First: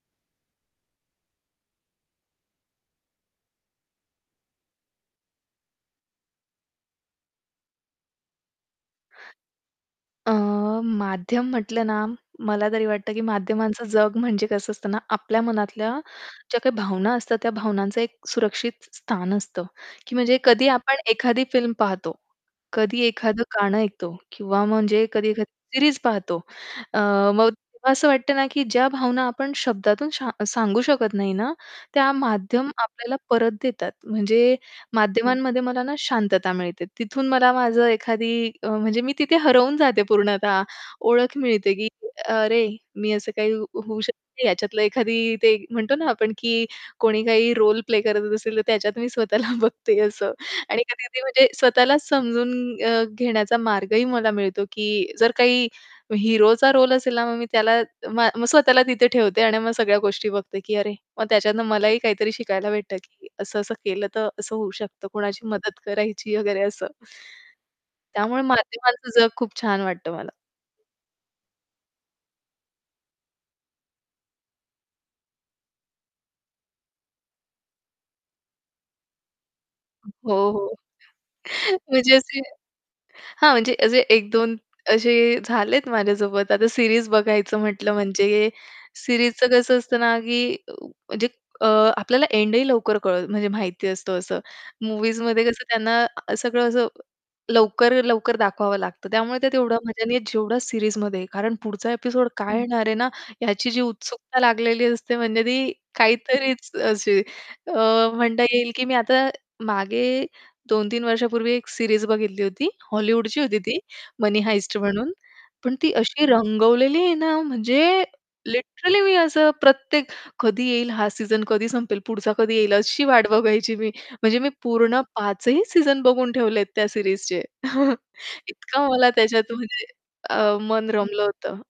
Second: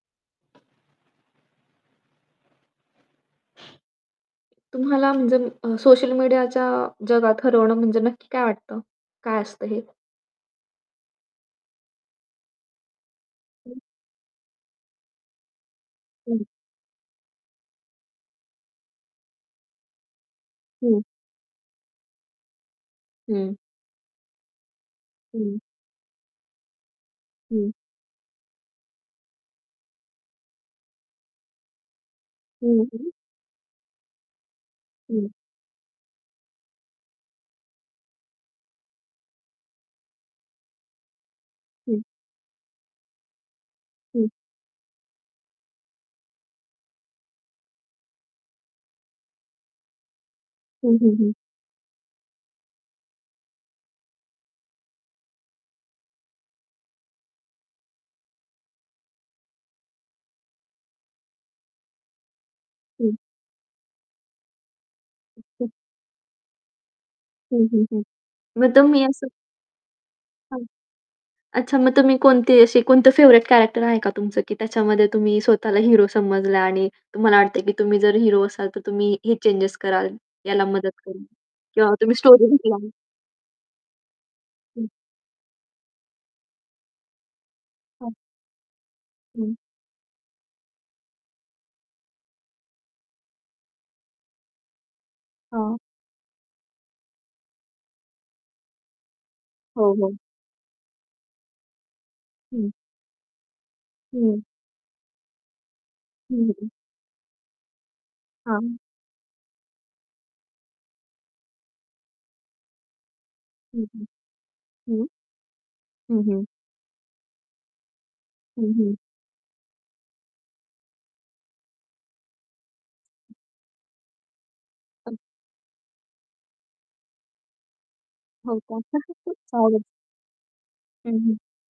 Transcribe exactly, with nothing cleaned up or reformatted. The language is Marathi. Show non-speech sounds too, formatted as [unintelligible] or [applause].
तुम्हाला म्हणजे अम अ, सोशल मीडियाच्या जगात हरवणं म्हणजे नक्की काय वाटतं? काय असतं हे? अ, माध्यम म्हटलं ना, मला तरी वाटतं, की हं. माध्यमांचं जग म्हणजे कसं असतं ना, आपल्या मनातल्या हं. ज्या काही भावना असतात, त्या भावनांचं एक सुरक्षित स्थान असतं, की म्हणजे कधी आपण हं. एखादी फिल्म पाहतो. कधी एखादं हं. गाणं ऐकतो, किंवा म्हणजे कधी एखादी हं. सीरीज पाहतो. अ, मग हं. तेव्हा असं वाटतं ना, की ज्या भावना आपण शब्दातून शा सांगू शकत नाही ना, त्या माध्यमं हं, हं. आपल्याला परत देतात. म्हणजे हं. माध्यमांमध्ये मला ना, शांतता मिळते, तिथून मला माझं एखादी अ, म्हणजे मी तिथे हरवून जाते पूर्णतः. ओळख मिळते, की हं. अरे, मी असं काही होऊ हं. शकते, याच्यातलं एखादी ते म्हणतो ना, आपण की कोणी काही रोल प्ले करत असेल तर त्याच्यात मी स्वतःला बघते असं. आणि हं, हं, कधी-कधी हं. म्हणजे स्वतःलाच समजून अ, घेण्याचा मार्गही मला मिळतो, की जर काही हिरोचा रोल असेल ना, मग मी त्याला मग मग स्वतःला तिथे ठेवते आणि मग सगळ्या गोष्टी बघते, की अरे. मग त्याच्यातनं मलाही काहीतरी शिकायला भेटतं, हं. की असं-असं केलं तर असं होऊ शकतं, कोणाची ओके. मदत करायची वगैरे असं. हं, हं, हं. त्यामुळे मग तुम्ही माध्यमांचं असं जग खूप छान वाटतं मला. हां, अच्छा मग तुम्ही कोणती अशी कोणतं फेव्हरेट कॅरेक्टर आहे का तुमचं, की त्याच्यामध्ये तुम्ही स्वतःला हेरो समजला आणि तुम्हाला वाटतं आहे, की तुम्ही जर हेरो असाल, तर तुम्ही हे चेंजस कराल. हो, याला हो. मदत करीन. [chuckles] किंवा तुम्ही म्हणजे असे स्टोरी विकला. हां, म्हणजे असे एक दोन हं. असे झालेत माझ्यासोबत. आता सीरीज बघायचं म्हटलं हां. म्हणजे सीरीजचं हं. कसं असतं ना, की म्हणजे अ, आपल्याला एंडही लवकर कळत म्हणजे माहिती असतं असं. मूव्हीजमध्ये कसं हां. त्यांना सगळं असं लवकर-लवकर दाखवावं लागतं. त्यामुळे त्यात तेवढा हो, मजा हो. नाही जेवढी सीरीजमध्ये. कारण पुढचा ॲपिसोड काय हं. येणार आहे ना, याची जी उत्सुकता हं. लागलेली असते, म्हणजे ती हं, हं. काहीतरीच अशी अ, म्हणता येईल हां. की मी आता मागे दोन तीन वर्षांपूर्वी एक सीरीज बघितली होती. हॉलीवूडची होती ती, हं, हं. "मनी हाइस्ट" हं. म्हणून. पण ती हं, अशी हं. रंगवलेली आहे ना, म्हणजे हं, हं. लिटरली मी असं प्रत्येक, कधी येईल हा सीझन, कधी संपेल, पुढचा कधी येईल अशी वाट बघायची मी. म्हणजे मी पूर्ण पाच ही सीझन बघून ठेवलेत त्या सीरीजचे [chuckles] हो इतकं मला का? त्याच्यात [chuckles] [unintelligible] म्हणजे अ, मन हं, रमलं हं. होतं.